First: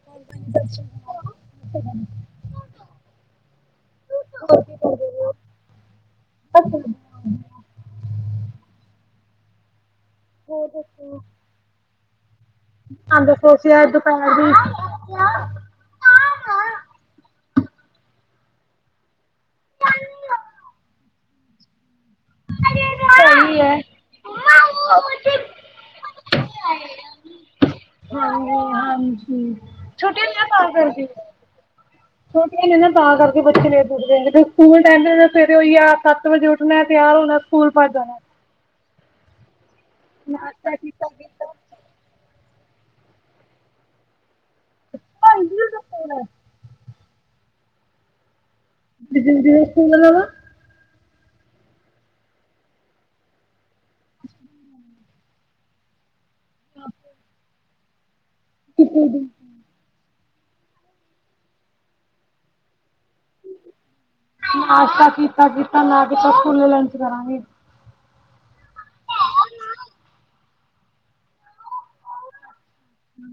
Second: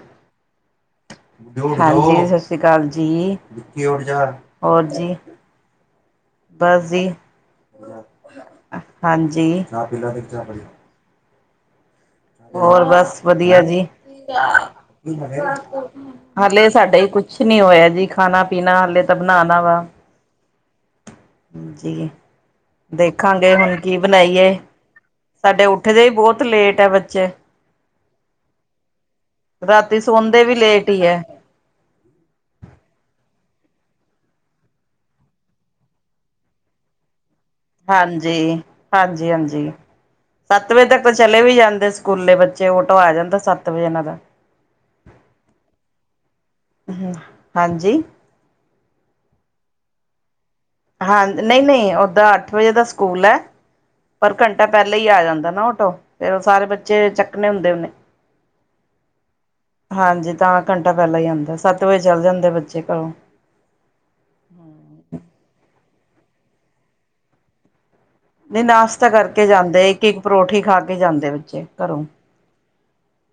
[inaudible] ਹਾਂਜੀ ਸਸ ਸ੍ਰੀ ਕਾਲ ਜੀ, ਹੋਰ ਜੀ ਬਸ ਜੀ, ਹਾਂਜੀ [inaudible] ਹੋਰ ਬਸ ਆਂਦਾ ਵਧੀਆ ਜੀ ਸੋਚਿਆ ਦੁਪਹਿਰ ਦੀ ਹਾਲੇ ਸਾਡਾ ਕੁਛ ਨੀ ਹੋਇਆ ਜੀ ਖਾਨਾ ਪੀਨਾ ਹਾਲੇ ਤਾਂ ਬਣਾਨਾ ਵਾ ਜੀ ਸਹੀ ਦੇਖਾਂਗੇ ਹੈ ਹੁਣ ਕੀ ਬਨਾਈਏ। [inaudible] ਸਾਡੇ ਉੱਠਦੇ ਹੀ ਬੋਹਤ ਲੇਟ ਐ ਬੱਚੇ। ਹਾਂਜੀ ਹਾਂਜੀ ਰਾਤੀ ਛੁੱਟੀਆਂ ਨੇ ਸੌਦੇ ਨਾ ਵੀ ਤਾਂ ਲੇਟ ਹੀ ਕਰਕੇ ਹੈ ਛੁਟੀਆ ਨੇ ਨਾ ਤਾਂ ਕਰਕੇ ਬੱਚੇ ਲੇਟ ਉੱਠਦੇ ਸਕੂਲ ਟਾਈਮ ਸਵੇਰੇ ਉਹੀ ਆ ਸੱਤ ਵਜੇ ਉੱਠਨੇ। ਤਿਆਰ ਹੋਨਾ ਹਾਂਜੀ, ਹਾਂਜੀ, ਹਾਂਜੀ ਨਾਸ਼ਤਾ ਸੱਤ ਵਜੇ ਤੱਕ ਕੀਤਾ ਤਾਂ ਚਲੇ ਵੀ ਕੀਤਾ ਜਾਂਦੇ ਸਕੂਲੇ ਬੱਚੇ ਓਟੋ ਆ ਜਾਂਦਾ ਸੱਤ ਵਜੇ ਇਨਾਂ ਦਾ [unintelligible] ਹੂੰ, ਹਾਂਜੀ [unintelligible] ਹਾਂ ਨਈ ਨਈ ਓਦਾਂ ਅੱਠ ਵਜੇ ਦਾ ਸਕੂਲ ਐ ਪਰ ਘੰਟਾ ਪੈਹਲੇ ਈ ਆ ਜਾਂਦਾ ਨਾ ਓਟੋ ਫੇਰ ਸਾਰੇ ਬੱਚੇ ਚੱਕਨੇ ਹੁੰਦੇ ਉਹਨੇ [unintelligible] ਹਾਂਜੀ ਤਾਂ ਘੰਟਾ ਪਹਿਲਾਂ ਈ ਆਂਦਾ ਸੱਤ ਵਜੇ ਚੱਲ ਜਾਂਦੇ ਬੱਚੇ ਘਰੋਂ। ਨਾਸਤਾ ਕੀਤਾ ਕੀਤਾ ਨਾ ਕੀਤਾ ਸਕੂਲੇ ਲੰਚ ਕਰਾਂਗੇ। ਨੀਂ ਨਾਸ਼ਤਾ ਕਰਕੇ ਜਾਂਦੇ ਇੱਕ ਇੱਕ ਪਰੌਠੀ ਖਾ ਕੇ ਜਾਂਦੇ ਬੱਚੇ ਘਰੋਂ।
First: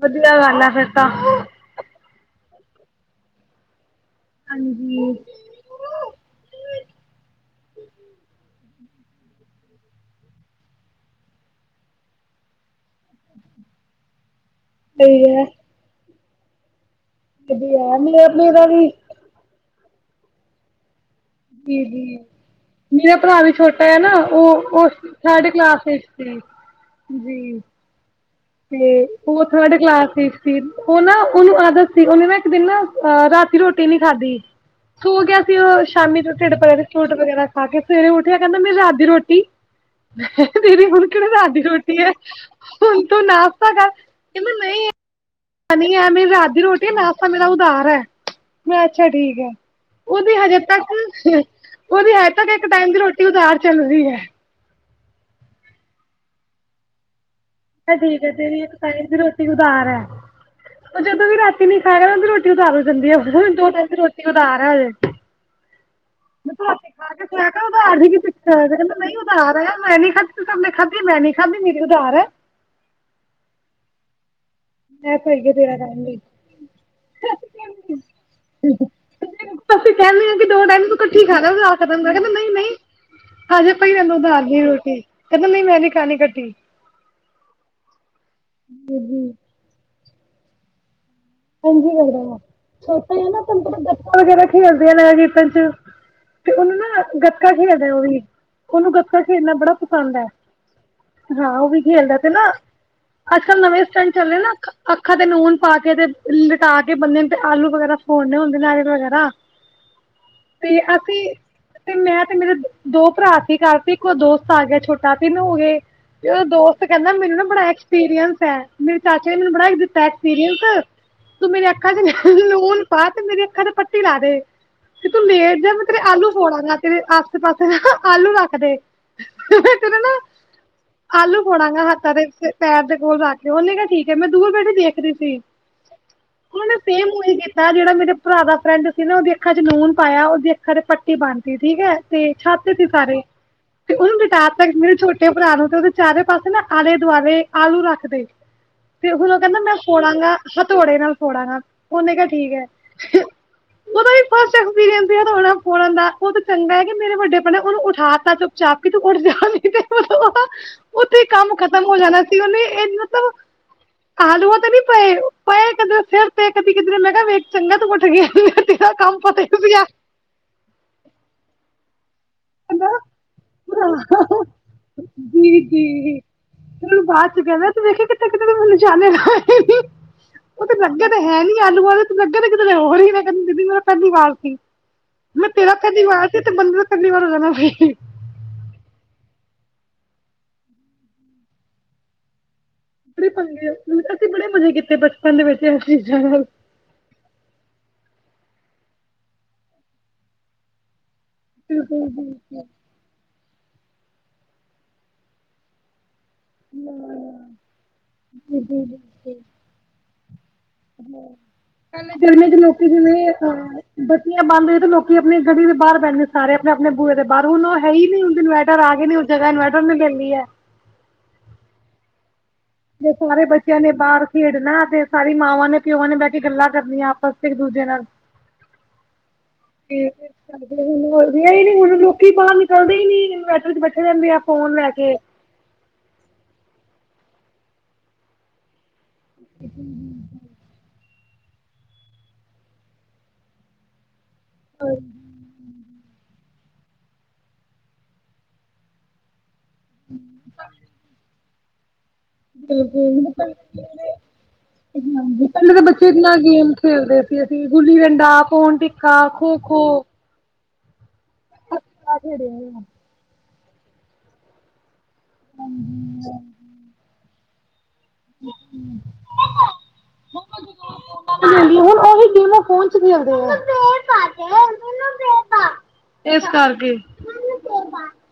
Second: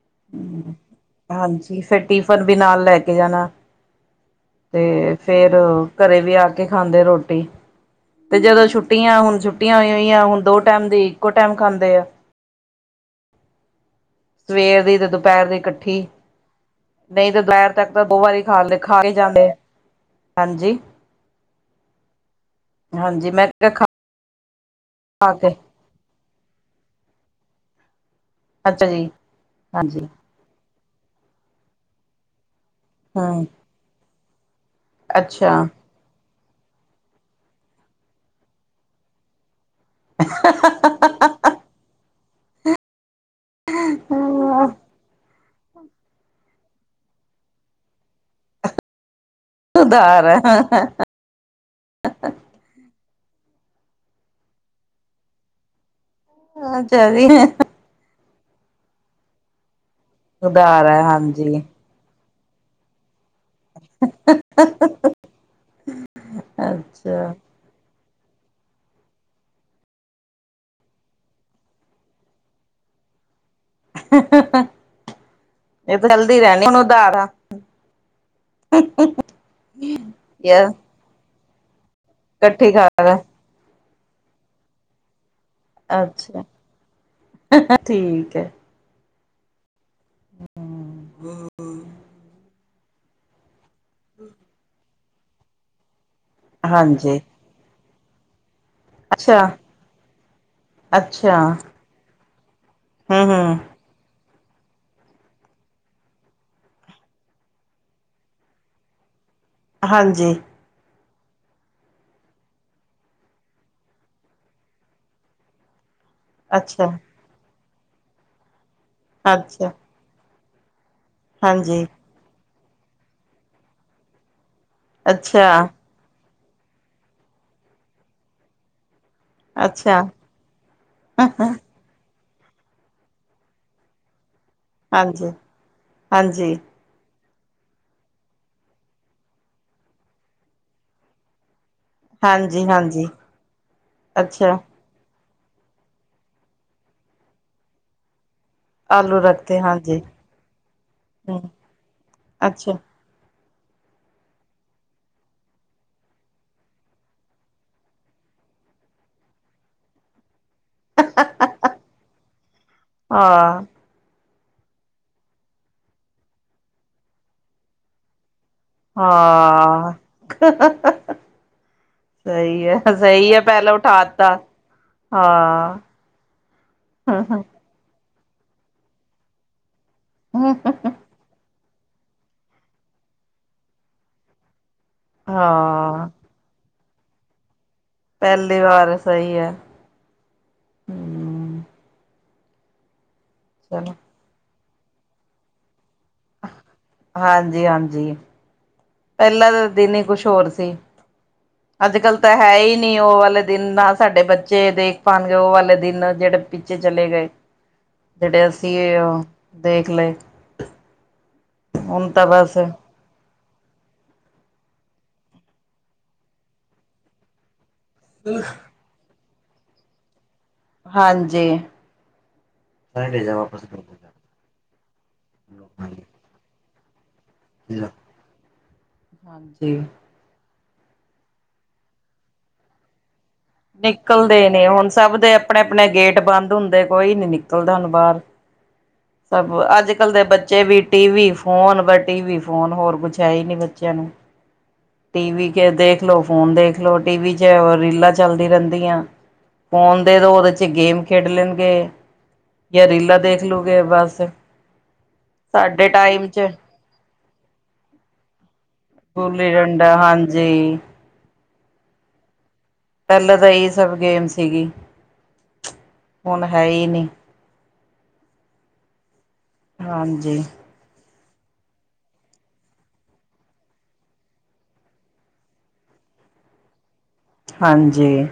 ਵਧੀਆ ਗੱਲ ਐ ਫੇਰ ਤਾਂ। ਹਾਂਜੀ ਫੇਰ ਟਿਫਨ ਵੀ ਨਾਲ ਲੈ ਕੇ ਜਾਨਾ ਤੇ ਹਾਂਜੀ ਫੇਰ ਰ ਘਰੇ ਵੀ ਆ ਕੇ ਖਾਂਦੇ ਰੋਟੀ ਤੇ ਜਦੋਂ ਛੁੱਟੀਆਂ ਹੁਣ ਛੁੱਟੀਆਂ ਹੋਈ ਹੋਈਆਂ ਹੁਣ ਦੋ ਟਾਈਮ ਦੀ ਇੱਕੋ ਟੈਮ ਖਾਂਦੇ ਆ। [inaudible] ਸਵੇਰ ਦੀ ਤੇ ਸਹੀ ਹੈ ਦੁਪਹਿਰ ਦੀ ਕੱਠੀ ਨਈ ਤੇ ਦੁਪਹਿਰ ਵਧੀਆ ਤੱਕ ਹੈ ਤਾਂ ਦੋ ਮੇਰਾ ਵਾਰੀ ਮੇਰਾ ਖਾਲੇ ਵੀ ਖਾ ਕੇ ਜਾਂਦੇ, ਹਾਂਜੀ ਜੀ ਜੀ ਮੇਰਾ ਹਾਂਜੀ ਭਰਾ ਮੈਂ ਵੀ ਕਿਹਾ ਛੋਟਾ ਆ ਨਾ ਓ ਉਹ ਖਾ ਥਰਡ ਕੇ ਕਲਾਸ ਵਿੱਚ ਜੀ, ਜੀ ਤੇ ਅੱਛਾ ਜੀ ਉਹ ਥਰਡ ਹਾਂਜੀ ਕਲਾਸ ਵਿੱਚ ਸੀ ਉਹ ਨਾ ਉਹਨੂੰ ਆਦਤ ਸੀ ਉਹਨੇ ਨਾ ਇੱਕ ਦਿਨ ਨਾ ਅ ਹੂੰ ਰਾਤੀ ਰੋਟੀ ਨੀ ਖਾਧੀ ਸੋਂ ਗਿਆ ਅੱਛਾ ਸੀ ਓ ਸ਼ਾਮੀ ਤੋਂ ਢਿੱਡ ਪਰਿਆ ਤੇ ਫਰੂਟ ਵਗੈਰਾ ਖਾ ਕੇ ਸਵੇਰੇ ਉਠਿਆ ਕਹਿੰਦਾ ਮੇਰੀ ਰਾਤ ਦੀ ਰੋਟੀ ਦੀਦੀ ਹੁਣ ਕਿਹੜਾ ਰਾਤ ਦੀ ਰੋਟੀ ਏ ਹੁਨ ਤੂੰ ਨਾਸ਼ਤਾ ਕਰ ਕਹਿੰਦਾ ਨਈ ਨਈ ਐ ਮੇਰੀ ਰਾਤ ਦੀ ਰੋਟੀ ਨਾਸ਼ਤਾਂ ਮੇਰਾ ਉਦਾਰ ਏ ਮੈਂ ਅੱਛਾ ਠੀਕ ਐ। ਉਧਾਰ ਓਦੀ ਹਜੇ ਹੈ ਤੱਕ ਓਦੀ ਹਜੇ ਤੱਕ ਇੱਕ ਟਾਈਮ ਦੀ ਰੋਟੀ ਉਧਾਰ ਚੱਲਰੀ ਐ। ਹਾਂ ਚੱਲਰੀ ਐ ਠੀਕ ਐ, ਤੇਰੀ ਇਕ ਟਾਈਮ ਦੀ ਰੋਟੀ ਉਦਾਰ ਐ, ਉਧਾਰ ਉਹ ਹੈ ਜਦੋਂ ਵੀ ਹਾਂਜੀ ਰਾਤੀ ਨੀ [unintelligible] ਰੋਟੀ ਉਦਾਰ ਹੋ ਜਾਂਦੀ ਐ, ਹੁਣ ਦੋ ਟਾਈਮ ਦੀ ਰੋਟੀ ਐ ਅੱਜੇ ਮੈਂ ਤੂੰ ਰੋਟੀ ਖਾ ਕੇ ਅੱਛਾ ਸੋਯਾ ਕਰ ਉਦਾਰ ਦੀ ਕੀ ਤੇ ਕਹਿੰਦਾ ਨਹੀਂ ਉਦਾਰ ਐ, ਮੈਂ ਨਹੀਂ ਖਾਦੀ ਤੁਸੀਂ ਸਭ ਨੇ ਖਾਦੀ, ਮੈਂ ਨਹੀਂ ਖਾਦੀ ਮੇਰੀ ਉਦਾਰ ਐ। [inaudible] ਮੈਂ [unintelligible] ਤੇਰਾ ਇਹ ਰਹਿਣ ਤਾਂ ਲਈ ਚਲਦੀ ਰਹਿਣੀ ਹੁਣ ਉਧਾਰ ਆ [unintelligible] ਅਸੀਂ ਕਹਿਣੇ ਆ ਕਿ ਦੋ ਯ ਟੈਮ ਕੱਠੀ ਖਾ ਲੈ ਫੇਰ ਉਦਾਰ ਖ਼ਤਮ ਕਰ, ਕਹਿੰਦਾ ਨਹੀਂ ਨਹੀਂ ਇਕੱਠੀ ਕਰ ਹਜੇ ਪਈ ਰਹਿਣ ਦੋ ਉਧਾਰ ਦੀ ਰੋਟੀ, ਕਹਿੰਦਾ ਨਹੀਂ ਮੈਂ ਨੀ ਅੱਛਾ, ਠੀਕ ਏ ਜੀ ਜੀ ਹੁੰ, [unintelligible] ਇੰਝ ਹੀ ਲੱਗਦਾ ਐ, ਛੋਟਾ ਐ ਨਾ ਵੱਡਾ ਵਗੈਰਾ ਖੇਲਦੇ‌ [unintelligible] ਹਾਂਜੀ। ਗੱਤਕਾ ਖੇਡਦਾ ਉਹ ਵੀ, ਉਹਨੂੰ ਗਤਕਾ ਅੱਛਾ ਖੇਡਣਾ ਬੜਾ ਪਸੰਦ ਐ, ਹਾਂ ਉਹ ਵੀ ਖੇਲਦਾ ਤੇ ਨਾ ਹੂੰ-ਹੂੰ। ਅੱਜ ਕੱਲ ਨਵੇਂ ਸਟੰਟ ਚੱਲੇ ਨਾ ਅੱਖਾਂ-ਅੱਖਾਂ ਤੇ ਨੂਨ ਪਾ ਕੇ ਤੇ ਲਟਾ ਕੇ ਬੰਦੇ ਨੂੰ ਤੇ ਆਲੂ ਵਗੈਰਾ ਫੋੜਨੇ ਹੁੰਦੇ ਨਾਰੀਅਲ ਵਗੈਰਾ। ਹਾਂਜੀ। ਤੇ ਅਸੀਂ ਤੇ ਮੈਂ ਤੇ ਮੇਰੇ ਦੋ ਪਰਾ ਸੀ ਕਰ ਸੀ, ਇੱਕ ਓ ਦੋਸਤ ਆ ਗਿਆ ਛੋਟਾ, ਤਿੰਨ ਹੋ ਗਏ ਤੇ ਉਹ ਦੋਸਤ ਅੱਛਾ ਕਹਿੰਦਾ ਮੈਨੂੰ ਨਾ ਬੜਾ ਐਕਸਪੀਰੀਅੰਸ ਐ, ਮੇਰੇ ਚਾਚੇ ਨੇ ਮੈਨੂੰ ਅੱਛਾ ਬੜਾ ਦਿੱਤਾ ਐਕਸਪੀਰੀਅੰਸ। ਤੂੰ ਮੇਰੇ ਹਾਂਜੀ ਅੱਖਾਂ ਨੂਨ ਪਾ ਤੇ ਮੇਰੀ ਅੱਖਾਂ ਤੇ ਪੱਟੀ ਲਾ ਦੇ, ਤੇ ਤੂੰ ਲੇਟ ਅੱਛਾ ਜਾ ਮੈਂ ਤੇਰੇ ਆਲੂ ਫੋੜਾਂ ਗਾ, ਤੇਰੇ ਆਸੇ ਪਾਸੇ ਨਾ ਆਲੂ ਰੱਖਦੇ। ਤੇਰੇ ਅੱਛਾ ਨਾ ਆਲੂ ਫੋੜਾ ਗਾ ਹੱਥਾਂ ਦੇ ਵਿਚ ਪੈਰ ਦੇ ਕੋਲ ਰੱਖ ਕੇ ਉਹਨੇ ਕਿਹਾ ਠੀਕ ਐ, ਮੈਂ ਦੂਰ ਬੈਠੇ ਹਾਂਜੀ-ਹਾਂਜੀ। ਤੇ ਸੇਮ ਉਹੀ ਕੀਤਾ ਜਿਹੜਾ ਮੇਰੇ ਪਰਾ ਦਾ ਫਰੈਂਡ ਸੀ ਨਾ ਉਹਦੀ ਅੱਖਾਂ ਚ ਨੂਨ ਪਾਇਆ ਉਹਦੀ ਅੱਖਾਂ ਚ ਪੱਟੀ ਬਣ ਤੀ ਠੀਕ ਐ। ਤੇ ਹਾਂਜੀ ਸੱਤ ਤੇ ਹਾਂਜੀ ਸਾਰੇ, ਉਹਨੂੰ ਲਿਟਾ ਅੱਛਾ ਤਾ ਮੇਰੇ ਛੋਟ ਪਰਾ ਨੂੰ ਤੇ ਉਹਦੇ ਚਾਰੇ ਪਾਸੇ ਨਾ ਆਲੇ ਦੁਆਲੇ ਆਲੂ ਰੱਖ ਤੇ। ਤੇ ਆਲੂ ਉਧਰੋਂ ਰੱਖਤੇ ਕਹਿੰਦਾ ਮੈਂ ਹਾਂਜੀ ਫੋੜਾਂਗਾ ਹਥੌੜੇ ਨਾਲ ਹੂੰ ਫੋੜਾਂਗਾ, ਉਹਨੇ ਕਿਹਾ ਠੀਕ ਅੱਛਾ ਐ। ਉਹਦਾ ਵੀ ਫਸਟ ਐਕਸਪੀਰੀਅੰਸ ਹਥੌੜੇ ਨਾਲ ਫੋੜਨ ਦਾ, ਉਹ ਚੰਗਾ ਐ ਕਿ ਮੇਰੇ ਵੱਡੇ ਪਰਾ ਨੇ ਉਹਨੂੰ ਉਠਾ ਤਾ [unintelligible] ਉੱਥੇ ਕੰਮ ਖਤਮ ਹੋ ਜਾਣਾ ਸੀ ਉਹਨੇ, ਇਹ ਮਤਲਬ ਹਾਂ ਆਲੂਆਂ ਤੇ ਨੀ ਪਏ ਪਏ ਕਦੇ ਸਿਰ ਤੇ ਕਦੀ ਕਿਧਰੇ ਵੇਖ ਚੰਗਾ ਤੂੰ ਉਠ ਗਿਆ ਤੇਰਾ ਕੰਮ ਪਤਾ ਸੀ ਆ ਹਾਂ। ਸਹੀ ਐ, ਸਹੀ ਐ, ਪਹਿਲਾਂ ਉਠਾ ਤਾ, ਹਾਂ। ਤੇਨੂੰ ਬਾਅਦ ਚ ਕਹਿੰਦੇ ਤੂੰ ਵੇਖੀ ਕਿਥੇ ਕਿਥੇ ਨਿਸ਼ਾਨੇ ਲਾਏ [unintelligible] ਉਹ ਤੇ ਲੱਗਦ ਹੈ ਨੀ ਆਲੂਆਂ ਦੇ ਤੇ ਲੱਗੇ ਕਿਤੇ ਹੋਰ ਈ ਨੇ, ਕਹਿੰਦਾ ਦੀਦੀ ਮੇਰਾ ਪਹਿਲੀ ਵਾਰ ਸੀ। ਮੈਂ ਕਿਹਾ ਤੇਰਾ ਪਹਿਲੀ ਹਾਂ ਵਾਰ ਸੀ ਤੇ ਬੰਦੇ ਦਾ ਪਹਿਲੀ ਵਾਰ ਹੋ ਜਾਣਾ ਸੀ। ਪਹਿਲੀ ਵਾਰ ਸਹੀ ਐ। ਅਸੀਂ ਪੰਗੇ, ਚਲੋ ਅੱਸੀ ਬੜੇ ਮਜ਼ੇ ਕੀਤੇ ਬਚਪਨ ਦੇ ਵਿੱਚ ਇਹ ਚੀਜ਼ਾਂ ਨਾਲ। ਹਾਂਜੀ-ਹਾਂਜੀ। ਪਹਿਲਾਂ ਦੇ ਦਿਨ ਹੀ ਕੁਛ ਹੋਰ ਸੀ, ਅੱਜ ਕੱਲ ਤਾਂ ਹੈ ਹੀ ਨਹੀਂ। ਨਹੀਂ ਉਹ ਵਾਲੇ ਦਿਨ ਨਾ ਸਾਡੇ ਬੱਚੇ ਦੇਖ ਪਾਨਗੇ ਉਹ ਵਾਲੇ ਦਿਨ ਜਿਹੜੇ ਪਿੱਛੇ ਚਲੇ ਗਏ ਜਿਹੜੇ ਅਸੀਂ ਉਹ ਦੇਖ ਲਏ ਹੁਣ ਪਹਿਲੇ ਤਾਂ ਦਿਨ ਜੇ ਬਸ ਹੀ ਨੌਕਰੀ ਤੇ ਗਏ ਆ ਬੱਤੀਆਂ ਬੰਦ ਹੋਈ ਤੇ ਲੋਕੀ ਆਪਨੀ ਗਲੀ ਦੇ ਬਾਹਰ ਬੈਠਦੇ ਸਾਰੇ ਆਪਨੇ ਆਪਨੇ ਬੂਹੇ ਦੇ ਪਰ ਹੁਨ ਉਹ ਹੈ ਹੀ ਨੀ ਹੁਨ ਇਨਵਰਟਰ ਆਗੇ ਨੀ ਉਹ ਜਗ੍ਹਾ ਇਨਵਰਟਰ ਨੇ ਲੈ ਲਈ ਐ ਹਾਂਜੀ ਤੇ ਸਾਰੇ ਬੱਚਿਆਂ ਨੇ ਬਾਹਰ ਖੇਡਨਾ ਤੇ ਸਾਰੀ ਮਾਵਾਂ ਨੇ ਪਿਓ ਨੇ ਬਹਿ ਕੇ ਗੱਲਾਂ ਕਰਨੀਆਂ ਬਸ ਇੱਕ ਦੂਜੇ ਨਾਲ, ਹਾਂਜੀ ਠੀਕ ਹੈ ਕਰਦੇ ਹੁਨ ਰਿਆ ਈ ਨਈ ਹੁਨ ਲੋਕੀ ਬਾਹਰ ਨਿਕਲਦੇ ਹੀ ਨੀ‌ ਇਨਵੇ ਨਿਕਲਦੇ ਨੇ ਹੁਨ ਸਭ ਦੇ ਆਪਨੇ ਆਪਨੇ ਗੇਟ ਬੰਦ ਹੁੰਦੇ ਕੋਈ ਨੀ ਨਿਕਲਦਾ ਹੁਨ ਬਾਹਰ ਸਭ ਅੱਜ-ਕੱਲ੍ਹ ਦੇ ਬੱਚੇ ਵੀ ਟੀ-ਵੀ ਫੋਨ ਵ ਟੀ-ਵੀ ਫੋਨ ਹੋਰ ਕੁਛ ਹੈ ਈ ਨੀ ਬੱਚਿਆਂ ਨੂੰ [inaudible] ਟੀ-ਵੀ ਕੇ ਦੇਖ ਲੋ ਫੋਨ ਦੇਖ ਲੋ ਟੀ-ਵੀ ਚ ਰੀਲਾਂ ਚੱਲਦੀ ਰਹਿੰਦੀਆਂ ਫੋਨ ਦੇਦੋ ਉਹਦੇ 'ਚ ਗੇਮ ਖੇਡ ਲੈਣਗੇ ਜਾਂ ਰੀਲਾਂ ਦੇਖੋ ਦੇਖ ਲੂਗੇ ਬਸ ਸਾਡੇ ਬੱਚੇ ਤਾਂ ਟਾਈਮ ਨਾ 'ਚ ਗੇਮ ਖੇਲਦੇ ਸੀ ਅਸੀਂ ਗੁੱਲੀ ਡੰਡਾ ਪਾਉਣ ਟਿਕ ਤੇ ਗੂਲੀ ਡੰਡਾ, ਹਾਂਜੀ [unintelligible] ਪਹਿਲਾਂ ਤਾਂ ਇਹੀ ਸਭ ਗੇਮ ਸੀਗੀ ਹੁਨ ਹੈ ਈ ਨਹੀਂ [unintelligible] ਹਾਂਜੀ [unintelligible] [unintelligible] ਏਸ ਕਰਕੇ ਹਾਂਜੀ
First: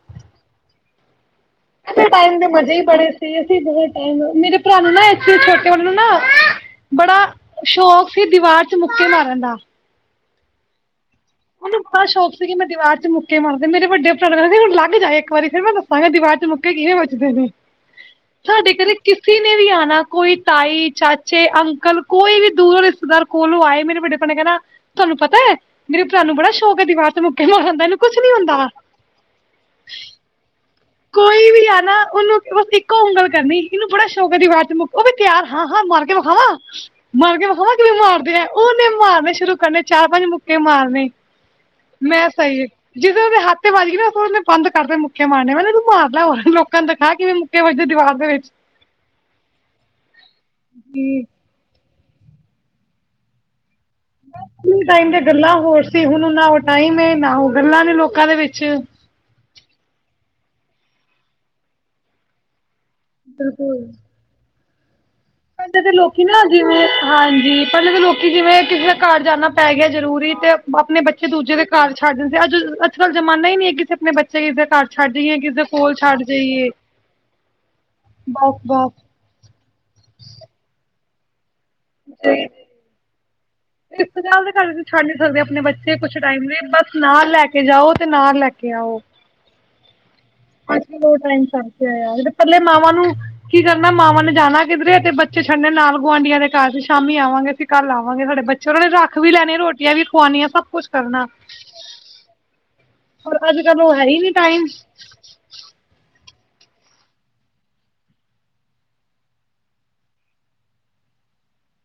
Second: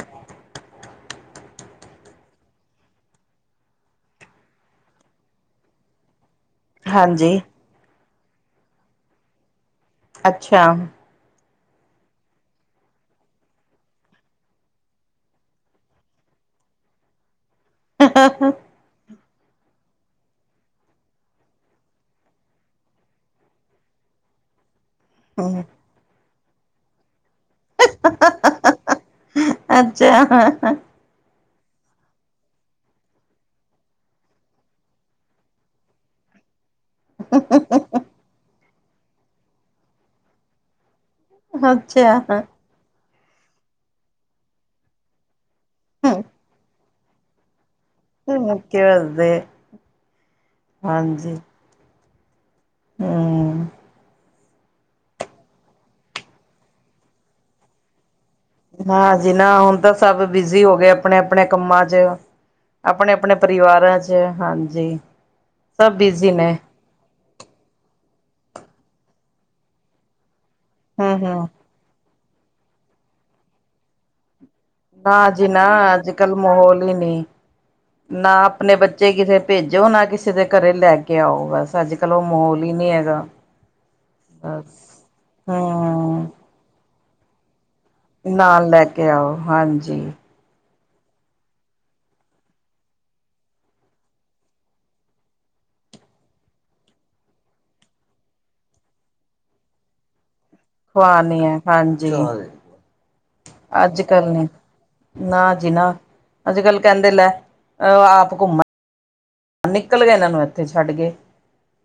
ਟਾੲਮ ਦੇ ਮਜੇ ਹੀ ਬੜੇ ਸੀ ਅਸੀਂ ਬਹੁਤ ਟਾਈਮ ਮੇਰੇ ਪਰਾ ਨੂੰ ਨਾ ਇੱਥੇ ਛੋਟੇ ਆਲੇ ਨੂੰ ਨਾ ਬੜਾ ਹਾਂਜੀ ਸ਼ੌਕ ਸੀ, ਦੀਵਾਰ ਚ ਮੁੱਕੇ ਮਾਰਨ ਦਾ ਅੱਛਾ ਉਹਨੂੰ ਬੜਾ ਸ਼ੌਕ ਸੀ ਮੈ ਦੀਵਾਰ ਚ ਮੁਕੇ ਮਾਰਾ ਮੇਰੇ ਵੱਡੇ ਪਰਾ ਨੂੰ ਲੱਗ ਜਾਏ ਇੱਕ ਵਾਰੀ ਫਿਰ ਮੈ ਦੀਵਾਰ ਚ ਮੁੱਕੇ ਕਿਵੇਂ ਵਜਦੇ ਨੇ, ਸਾਡੇ ਘਰੇ ਕਿਸੇ ਨੇ ਵੀ ਆਨਾ ਕੋਈ ਤਾਈ ਚਾਚੇ ਅੰਕਲ ਕੋਈ ਵੀ ਦੂਰ ਰਿਸ਼ਤੇਦਾਰ ਕੋਲੋ ਆਏ ਮੇਰੇ ਵਡੇ ਪਾ ਨੇ ਕਹਿੰਣਾ ਤੁਹਾਨੂੰ ਪਤਾ ਐ ਤੁਹਾਨੂੰ ਬੜਾ ਸ਼ੌਕ ਐ ਦੀਵਾਰ ਚ ਮੁੱਕੇਂ ਮਾਰਨ ਦਾ ਇਹਨੁ ਕੂਛ ਨਹੀ ਹੋੰਦਾ ਅੱਛਾ ਕੋਈ ਵੀ ਆਨਾ ਉਹਨੂੰ ਬਸ ਇੱਕੋ ਗਲ ਕਰਨੀ ਇਹਨੂੰ ਬੜਾ ਸ਼ੌਕ ਐ ਦੀਵਾਰ ਚ ਮੁਕੇ ਉਹ ਵੀ ਤਿਆਰ ਹਾਂ ਹਾਂ ਮਾਰ ਕੇ ਵਿਖਾਵਾਂ ਮਾਰ ਕੇ ਵਿਖਾਵਾ ਕਿਵੇ ਮਾਰਦੇ ਐ ਓਨੇ ਮਾਰਨੇ ਸ਼ੁਰੂ ਕਰਨੇ ਚਾਰ ਪੰਜ ਮੁੱਕੇ ਮਾਰਨੇ ਮੈਂ ਅੱਛਾ। ਸਹੀ ਜਿਦੇ ਉਹਦੇ ਹੱਥ ਵਜ ਗਈ ਨਾ ਉਹਨੇ ਬੰਦ ਕਰਦੇ ਮੁੱਕੇ ਮਾਰਨੇ ਤੂੰ ਮਾਰ ਲਿਆ ਹੋਰ ਕੀ ਲੋਕਾਂ ਦਿਖਾ ਕੇ ਵੀ ਮੁੱਕੇ ਵਜੇ ਦੀਵਾਰ ਦੇ ਵਿੱਚ। [unintelligible] ਹੰ ਟਾਈਮ ਤੇ ਗੱਲਾਂ ਹੋਰ ਸੀ ਹੁਨ ਨਾ ਉਹ ਟਾਈਮ ਏ ਨਾ ਉਹ ਗੱਲਾਂ ਨੇ ਲੋਕਾਂ ਦੇ ਵਿੱਚ ਨਾ ਜੀ ਨਾ ਹੁਨ ਤਾਂ ਸਭ ਬਿਜ਼ੀ ਹੋ ਗਏ ਅਪਨੇ ਅਪਨੇ ਕੰਮਾਂ ਚ ਅਪਨੇ-ਅਪਨੇ ਬਿਲਕੁਲ ਪਰਿਵਾਰਾਂ ਚ ਹਾਂਜੀ ਪਿੰਡ ਦੇ ਸਭ ਲੋਕੀ ਬਿਜ਼ੀ ਨਾ ਨੇ ਜਿਵੇਂ ਹਾਂਜੀ, ਪਿੰਡ ਦੇ ਲੋਕੀ ਜਿਵੇਂ ਕਿਸੇ ਘਰ ਜਾਨਾ ਪੈ ਗੇਆ ਜਰੂਰੀ ਤੇ ਆਪਨੇ ਬੱਚੇ ਹੂੰ-ਹੂੰ। ਦੂਜੇ ਦੇ ਘਰ ਛੱਡ ਦੇਂਦੇ, ਅੱਜ ਅੱਜ- ਕੱਲ ਜਮਾਨਾ ਈ ਨੀ ਐ ਕਿ ਅਸੀ ਅਪਨੇ ਬੱਚੇ ਕਿਸੇ ਘਰ ਛੱਡ ਨਾ ਜਾਈਏ ਜੀ ਕਿਸੇ ਨਾ ਦੇ ਕੋਲ ਅੱਜ ਛੱਡ -ਕੱਲ ਜਾਈਏ ਮਾਹੌਲ ਈ ਨੀ, ਨਾ ਬਸ ਆਪਨੇ ਬਸ ਬੱਚੇ ਕਿਸੇ ਭੇਜੋ, ਨਾ ਕਿਸੇ ਦੇ ਘਰੇ ਲੈ ਕੇ ਆਓ, ਬਸ ਅੱਜ-ਕੱਲ ਓ ਮਾਹੌਲ ਈ ਨੀਂ ਹੈਗਾ। ਰਿਸ਼ਤੇਦਾਰ ਦੇ ਘਰ ਬਸ ਛੱਡ ਨੀਂ ਸਕਦੇ ਆਪਨੇ ਬੱਚੇ ਕੁਛ ਹੂੰ ਟਾਈਮ ਲਈ, ਬਸ ਨਾਲ ਲੈ ਕੇ ਜਾਓ ਨਾਲ ਲੈ ਕੇ ਆਓ, ਹਾਂਜੀ। [unintelligible] ਆਏਆ ਸੀ ਤੇ ਪੱਲੇ ਮਾਵਾਂ ਨੂੰ ਕੀ ਕਰਨਾ ਮਾਵਾਂ ਨੇ ਜਾਨਾ ਕਿਧਰੇ ਤੇ ਬੱਚੇ ਛੱਡਨੇ ਨਾਲ ਗੁਆਂਡੀਆਂ ਦੇ। ਸ਼ਾਮੀ ਆਵਾਂਗੇ ਅਸੀਂ ਕੱਲ ਆਵਾਂਗੇ, ਸਾਡੇ ਬੱਚੇ ਓਨਾਂ ਨੇ ਰੱਖ ਵੀ ਲੈਨੇ ਰੋਟੀਆਂ ਵੀ ਖਵਾਨੀਆਂ ਸਬ ਖਵਾਨੀਆਂ, ਹਾਂਜੀ। ਪਰ ਅੱਜ- ਕੱਲ ਓ ਹੈ ਈ ਨੀ ਟਾਈਮ। ਨਾ ਜੀ ਨਾ, ਅੱਜ-ਕੱਲ ਕੈਂਦੇ ਲੈ ਆਪ ਘੁੰਮ ਨਿਕਲ ਗਏ ਏਨਾਂ ਨੂੰ ਏਥੇ ਛੱਡ ਗਏ,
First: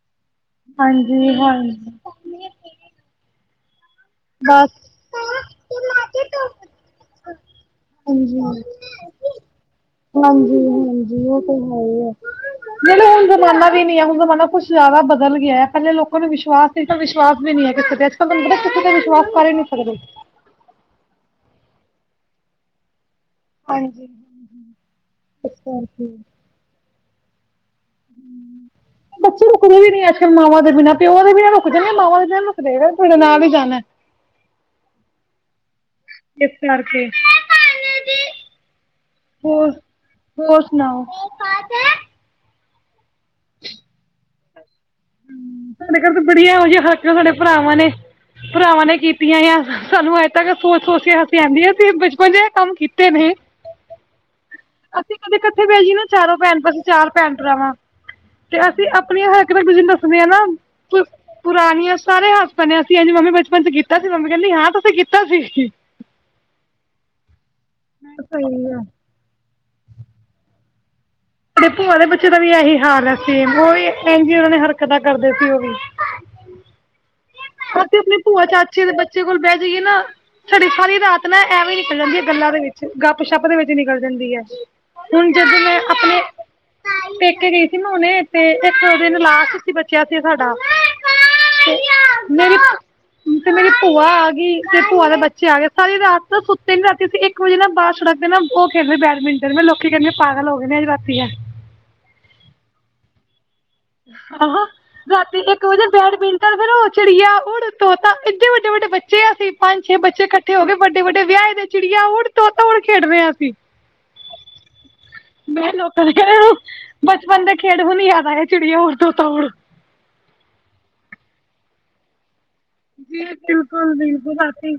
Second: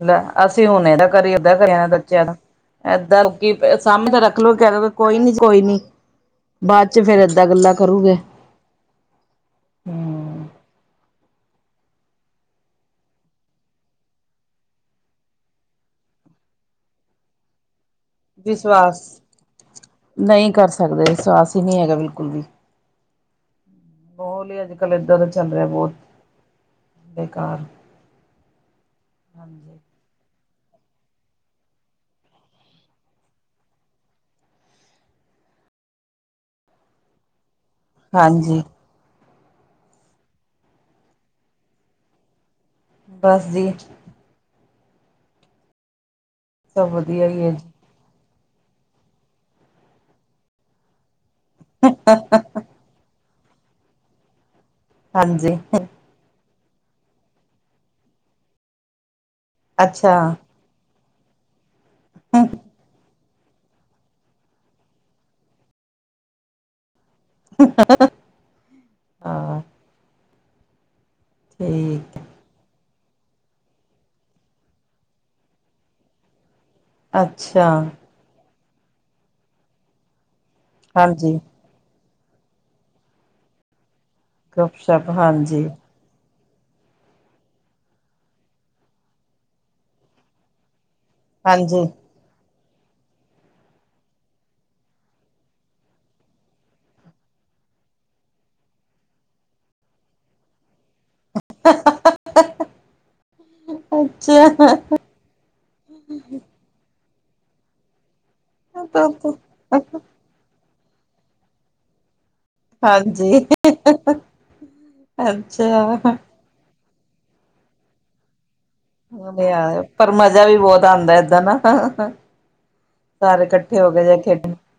ਲੈ ਅਸੀਂ ਹੁਨ ਏਦਾ ਹਾਂਜੀ ਕਰੀਏ ਓਦਾ ਕਰੀਏ। [unintelligible] ਹਾਂਜੀ ਉਪਰੋਂ ਬਸ ਕੇਹ ਦੋ ਗੇ, ਕੋਈ ਨੀ -ਕੋਈ ਨੀ ਬਾਦ ਚ ਫੇਰ ਏਦਾਂ ਗੱਲਾਂ ਕਰੂਗੇ। ਹਮ ਹਮ ਹਾਂਜੀ -ਹਾਂਜੀ ਓ ਤੇ ਹੈ ਈ ਐ। ਨਈ-ਨਈ ਹੁਨ ਜਮਾਨਾ ਵੀ ਨੀਂ ਐ, ਹੁਨ ਜਮਾਨਾ ਕੁੱਛ ਜਾਦਾ ਬਦਲ ਗੇਐ, ਪੈਲੇ ਲੋਕਾਂ ਨੂੰ ਵਿਸ਼ਵਾਸ ਕਿਸੇ ਤੇ ਵਿਸ਼ਵਾਸ ਵੀ ਨੀਂ ਐ, [unintelligible] ਕਿਸੀ ਵਿਸ਼ਵਾਸ ਕਰ ਈ ਨੀਂ ਸਕਦੇ। ਨਈ ਕਰ ਸਕਦੇ ਵਿਸਵਾਸ ਈ ਨੀਂ ਹੈਗਾ ਬਿਲਕੁਲ ਵੀ। ਹਾਂਜੀ ਮੋਹਲ ਈ ਅੱਜ -ਕੱਲ ਏਦਾਂ ਦਾ ਇਸ ਚੱਲ ਰੇਆ, ਬੌਤ ਕਰਕੇ ਬੇਕਾਰ ਬੱਚੇ ਹਾਂਜੀ ਰੁਕਦੇ ਵੀ ਨੀ ਐ ਮਾਵਾਂ ਦੇ ਬਿਨਾਂ, ਪਿਓ ਦੇ ਬਿਨਾਂ ਰੁਕ ਜਾਂਦੇ। ਮਾਂਵਾ ਦੇ ਬਿਨਾਂ ਨੀਂ ਰੁਕਦੇ ਕੈਂਦੇ ਤੁਆਡੇ ਨਾਲ ਈ ਜਾਨਾ। ਏਸ ਕਰਕੇ ਹਾਂਜੀ। ਹੋਰ, ਹੋਰ ਸੁਨਾਓ? ਬਸ ਜੀ। ਸਾਡੇ ਘਰ ਤਾਂ ਬੜੀ ਐਹੋ ਜੇਹੀ, ਸਭ ਹਰਕ ਵਧੀਆ ਸਾਡੇ ਹੀ ਹੈ ਜੀ ਭਰਾਵਾਂ ਨੇ ਭਰਾਵਾਂ ਨੇ ਕੀਤੀਆਂ ਐ ਸਾਨੂੰ ਅੱਜੇ ਤੱਕ ਸੋਚ-ਸੋਚ ਕੇ ਹੱਸੀ ਆਂਦੀ ਐ ਅਸੀ ਬਚਪਨ ਚ ਏ ਕੰਮ ਕੀ ਤੇ ਨੇ, ਅਸੀਂ ਕਦੇ ਹਾਂਜੀ ਕੱਠੇ ਬੈ ਜੀਏ ਨਾ, ਚਾਰੋ ਭੈਣ, ਬਸ ਚਾਰ ਭੈਣ-ਭਰਾ ਵਾਂ ਤੇ ਅਸੀਂ ਆਪਨੀਆਂ ਹਰਕਤ ਇੱਕ ਦੂਜੇ ਨੂੰ ਦੱਸ ਅੱਛਾ ਪੁਰਾਨੀਆਂ ਸਾਰੇ ਹੱਸ ਪੈਨੇ, ਅਸੀਂ ਏੰਜ ਮੰਮੀ ਬਚਪਨ 'ਚ ਕੀ ਤਾ ਸੀ। ਮੰਮੀ ਕੈੰਦੀ ਹਾਂ, ਤੁਸੀਂ ਕੀਤਾ ਸੀ। [unintelligible] [unintelligible] ਹਾਂ ਤੇ ਭੂਆ ਦੇ ਠੀਕ ਬੱਚੇ ਦਾ ਵੀ ਏਹੀ ਹਾਲ ਐ ਸੇਮ ਓ ਵੀ ਇੰਝ ਈ ਉਹਨਾਂ ਨੇ ਹਰਕਤਾਂ ਕਰਦੇ ਸੀ, ਓ ਵੀ। ਅੱਛਾ। ਅਸੀ ਆਪਨੇ ਭੂਆ-ਚਾਚੇ ਦੇ ਬੱਚੇ ਕੋਲ ਬੈਹ ਜਾਈਏ ਨਾ ਸਾਡੀ ਸਾਰੀ ਰਾਤ ਹਾਂਜੀ ਨਾ, ਐਵੇਂ ਈ ਨਿਕਲ ਜਾਂਦੀ ਐ ਗੱਲਾਂ ਦੇ ਵਿੱਚ, ਗੱਪ-ਸ਼ੱਪ ਦੇ ਵਿੱਚ ਨਿਕਲ ਜਾਂਦੀ ਐ। ਗੁਪਸ਼ਪ ਹੁਨ ਜਦੋਂ ਹਾਂਜੀ ਮੈਂ ਆਪਨੇ ਪੇਕੇ ਗਈ ਸੀ ਨਾ ਹੁਨੇ ਤੇ ਇੱਕ ਦਿਨ ਲਾਸਟ ਸੀ, ਬਚੇਆ ਸੀ, ਸਾਡਾ। ਤੇ ਹਾਂਜੀ ਮੇਰੀ -ਤੇ ਮੇਰੀ। ਭੂਆ ਆ ਗਈ। ਤੇ ਭੂਆ ਦੇ ਬੱਚੇ ਆ ਗਏ, ਸਾਰੀ ਰਾਤ ਨਾ ਸੁੱਤੇ ਨੀਂ, ਰਾਤੀ ਅਸੀਂ, ‌ਇੱਕ ਵਜੇ ਨਾ ਬਾਰ ਸੜਕ ਨਾ, ਓ ਖੇਡਦੇ ਬੈਡਮਿੰਟਨ। ਮੈਂ ਲੋਕੀ ਕੇਹਨਗੇ ਪਾਗਲ ਹੋ ਗਏ ਨੇ, ਅੱਜ ਰਾਤੀ ਐ। [inaudible] [inaudible] ਆਹੋ, ਅੱਛਾ ਰਾਤੀ ਇੱਕ ਵਜੇ ਬੈਡਮਿੰਟਨ ਫੇਰ ਓ ਚੜੀਆ ਉੜ ਤੋਤਾਂ, ਏਡੇ ਵੱਡੇ-ਵੱਡੇ ਬੱਚੇ ਆ ਅਸੀ। ਪੰਜ-ਛੇ ਬੱਚੇ ਕੱਠੇ ਹੋ ਗਏ, ਵੱਡੇ-ਵੱਡੇ ਵਿਯਾਏ ਦੇ ਚਿੜੀਆ ਊੜ ਤੋਤਾ ਊੜ ਖੇਡਦੇ ਆਂ ਹਾਂਜੀ ਅਸੀ। ਮੈਂ ਅੱਛਾ ਲੋਕਾਂ ਨੇ ਕੈਣਾ ਐ ਬਚਪਨ ਦੇ ਖੇਡ ਹੁਨ ਯਾਦ ਆਏ, ਚਿੜੀਆਂ ਊੜ ਪਰ ਮਜਾ ਵੀ ਬੋਤ ਆਂਦਾ ਏਦਾਂ ਨਾ। ਜੀ, ਸਾਰੇ ਇਕੱਠੇ ਹੋ ਕੇ ਜੇ ਬਿਲਕੁਲ-ਬਿਲਕੁਲ, ਖੇਡਣ ਰਾਤੀ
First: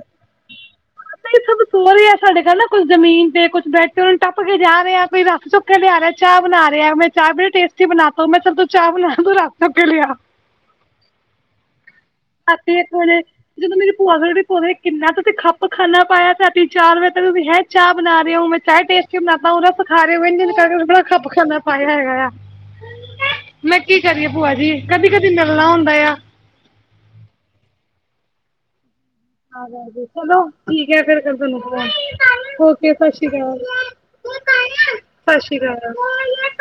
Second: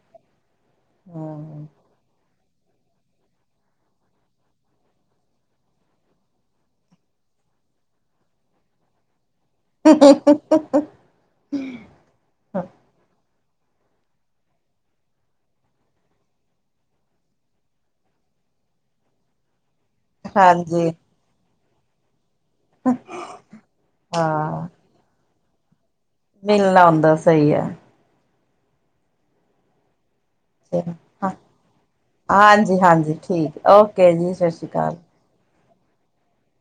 ਓਦਾਂ ਈਂ ਆ ਸਭ ਹਮ ਸੋ ਰੇਆਂ, ਸਾਡੇ ਘਰ ਨਾ ਕੁੱਛ ਜ਼ਮੀਨ ਤੇ ਕੁੱਛ ਬੈਡ ਤੇ, ਓਨਾਂ ਨੂੰ ਟੱਪ ਕੇ ਜਾ ਰੇਆ ਕੋਈ ਰੱਸ ਚੁੱਕ ਕੇ ਲਿਆ ਰੇਆ, ਚਾਹ ਬਣਾ ਰੇਆ। ਚਾਯ ਬੜੀ ਟੇਸਟੀ ਬਣਾਤਾ ਹੂੰ। ਮੈਂ ਕੇਯਾ ਚਲ ਤੂੰ ਚਾਹ ਬਣਾ ਚੁੱਕ ਕੇ ਲਿਆ [inaudible] ਰਾਤੀ ਏਕ ਵਜੇ ਜਦੋਂ ਮੇਰੀ ਭੂਆ ਗਲ ਵੀ ਪੋ ਕਿੰਨਾ ਤੇ ਖੱਪ-ਖਾਨਾ ਪਾਇਆ‌ ਦਾ ਰਾਤੀ ਚਾਰ ਵਜੇ ਤੱਕ ਤੁਸੀ, ਹੈਂ? ਚਾਹ ਬਣਾ ਰੇਓ। ਮੈਂ ਚਾਯ ਟੇਸਟੀ ਬਣਾਤਾ ਹੁੰ, ਰੱਸ ਖਾ ਰੇਓ, ਇੰਝ-ਇੰਝ ਕਰਕੇ ਹਾਂਜੀ ੜਾ ਖੱਪ-ਖਾਨਾ ਪਾਯਾ ਹੋਯਾ ਆ। ਮੈਂ ਕੀ ਕਰੀਏ, ਭੂਆ ਹਾਂ ਜੀ? ਕਦੀ-ਕਦੀ ਮਿਲਣਾ ਹੁੰਦਾ ਯਾ। ਮਿਲਣਾ ਹੋਂਦਾ, ਸਈ ਐ। ਸੁਨੋ ਠੀਕ ਹੈ ਐ, ਫੇਰ ਤਾਨੂੰ ਫੋਨ। ਹਾਂਜੀ ਓਕੇ, ਹਾਂਜੀ ਸਤ ਸ਼੍ਰੀ ਅਕਾਲ। ਠੀਕ ਓਕੇ ਜੀ ਸਤਿ ਸ਼੍ਰੀ ਅਕਾਲ ਸਸ ਸ਼੍ਰੀ ਅਕਾਲ।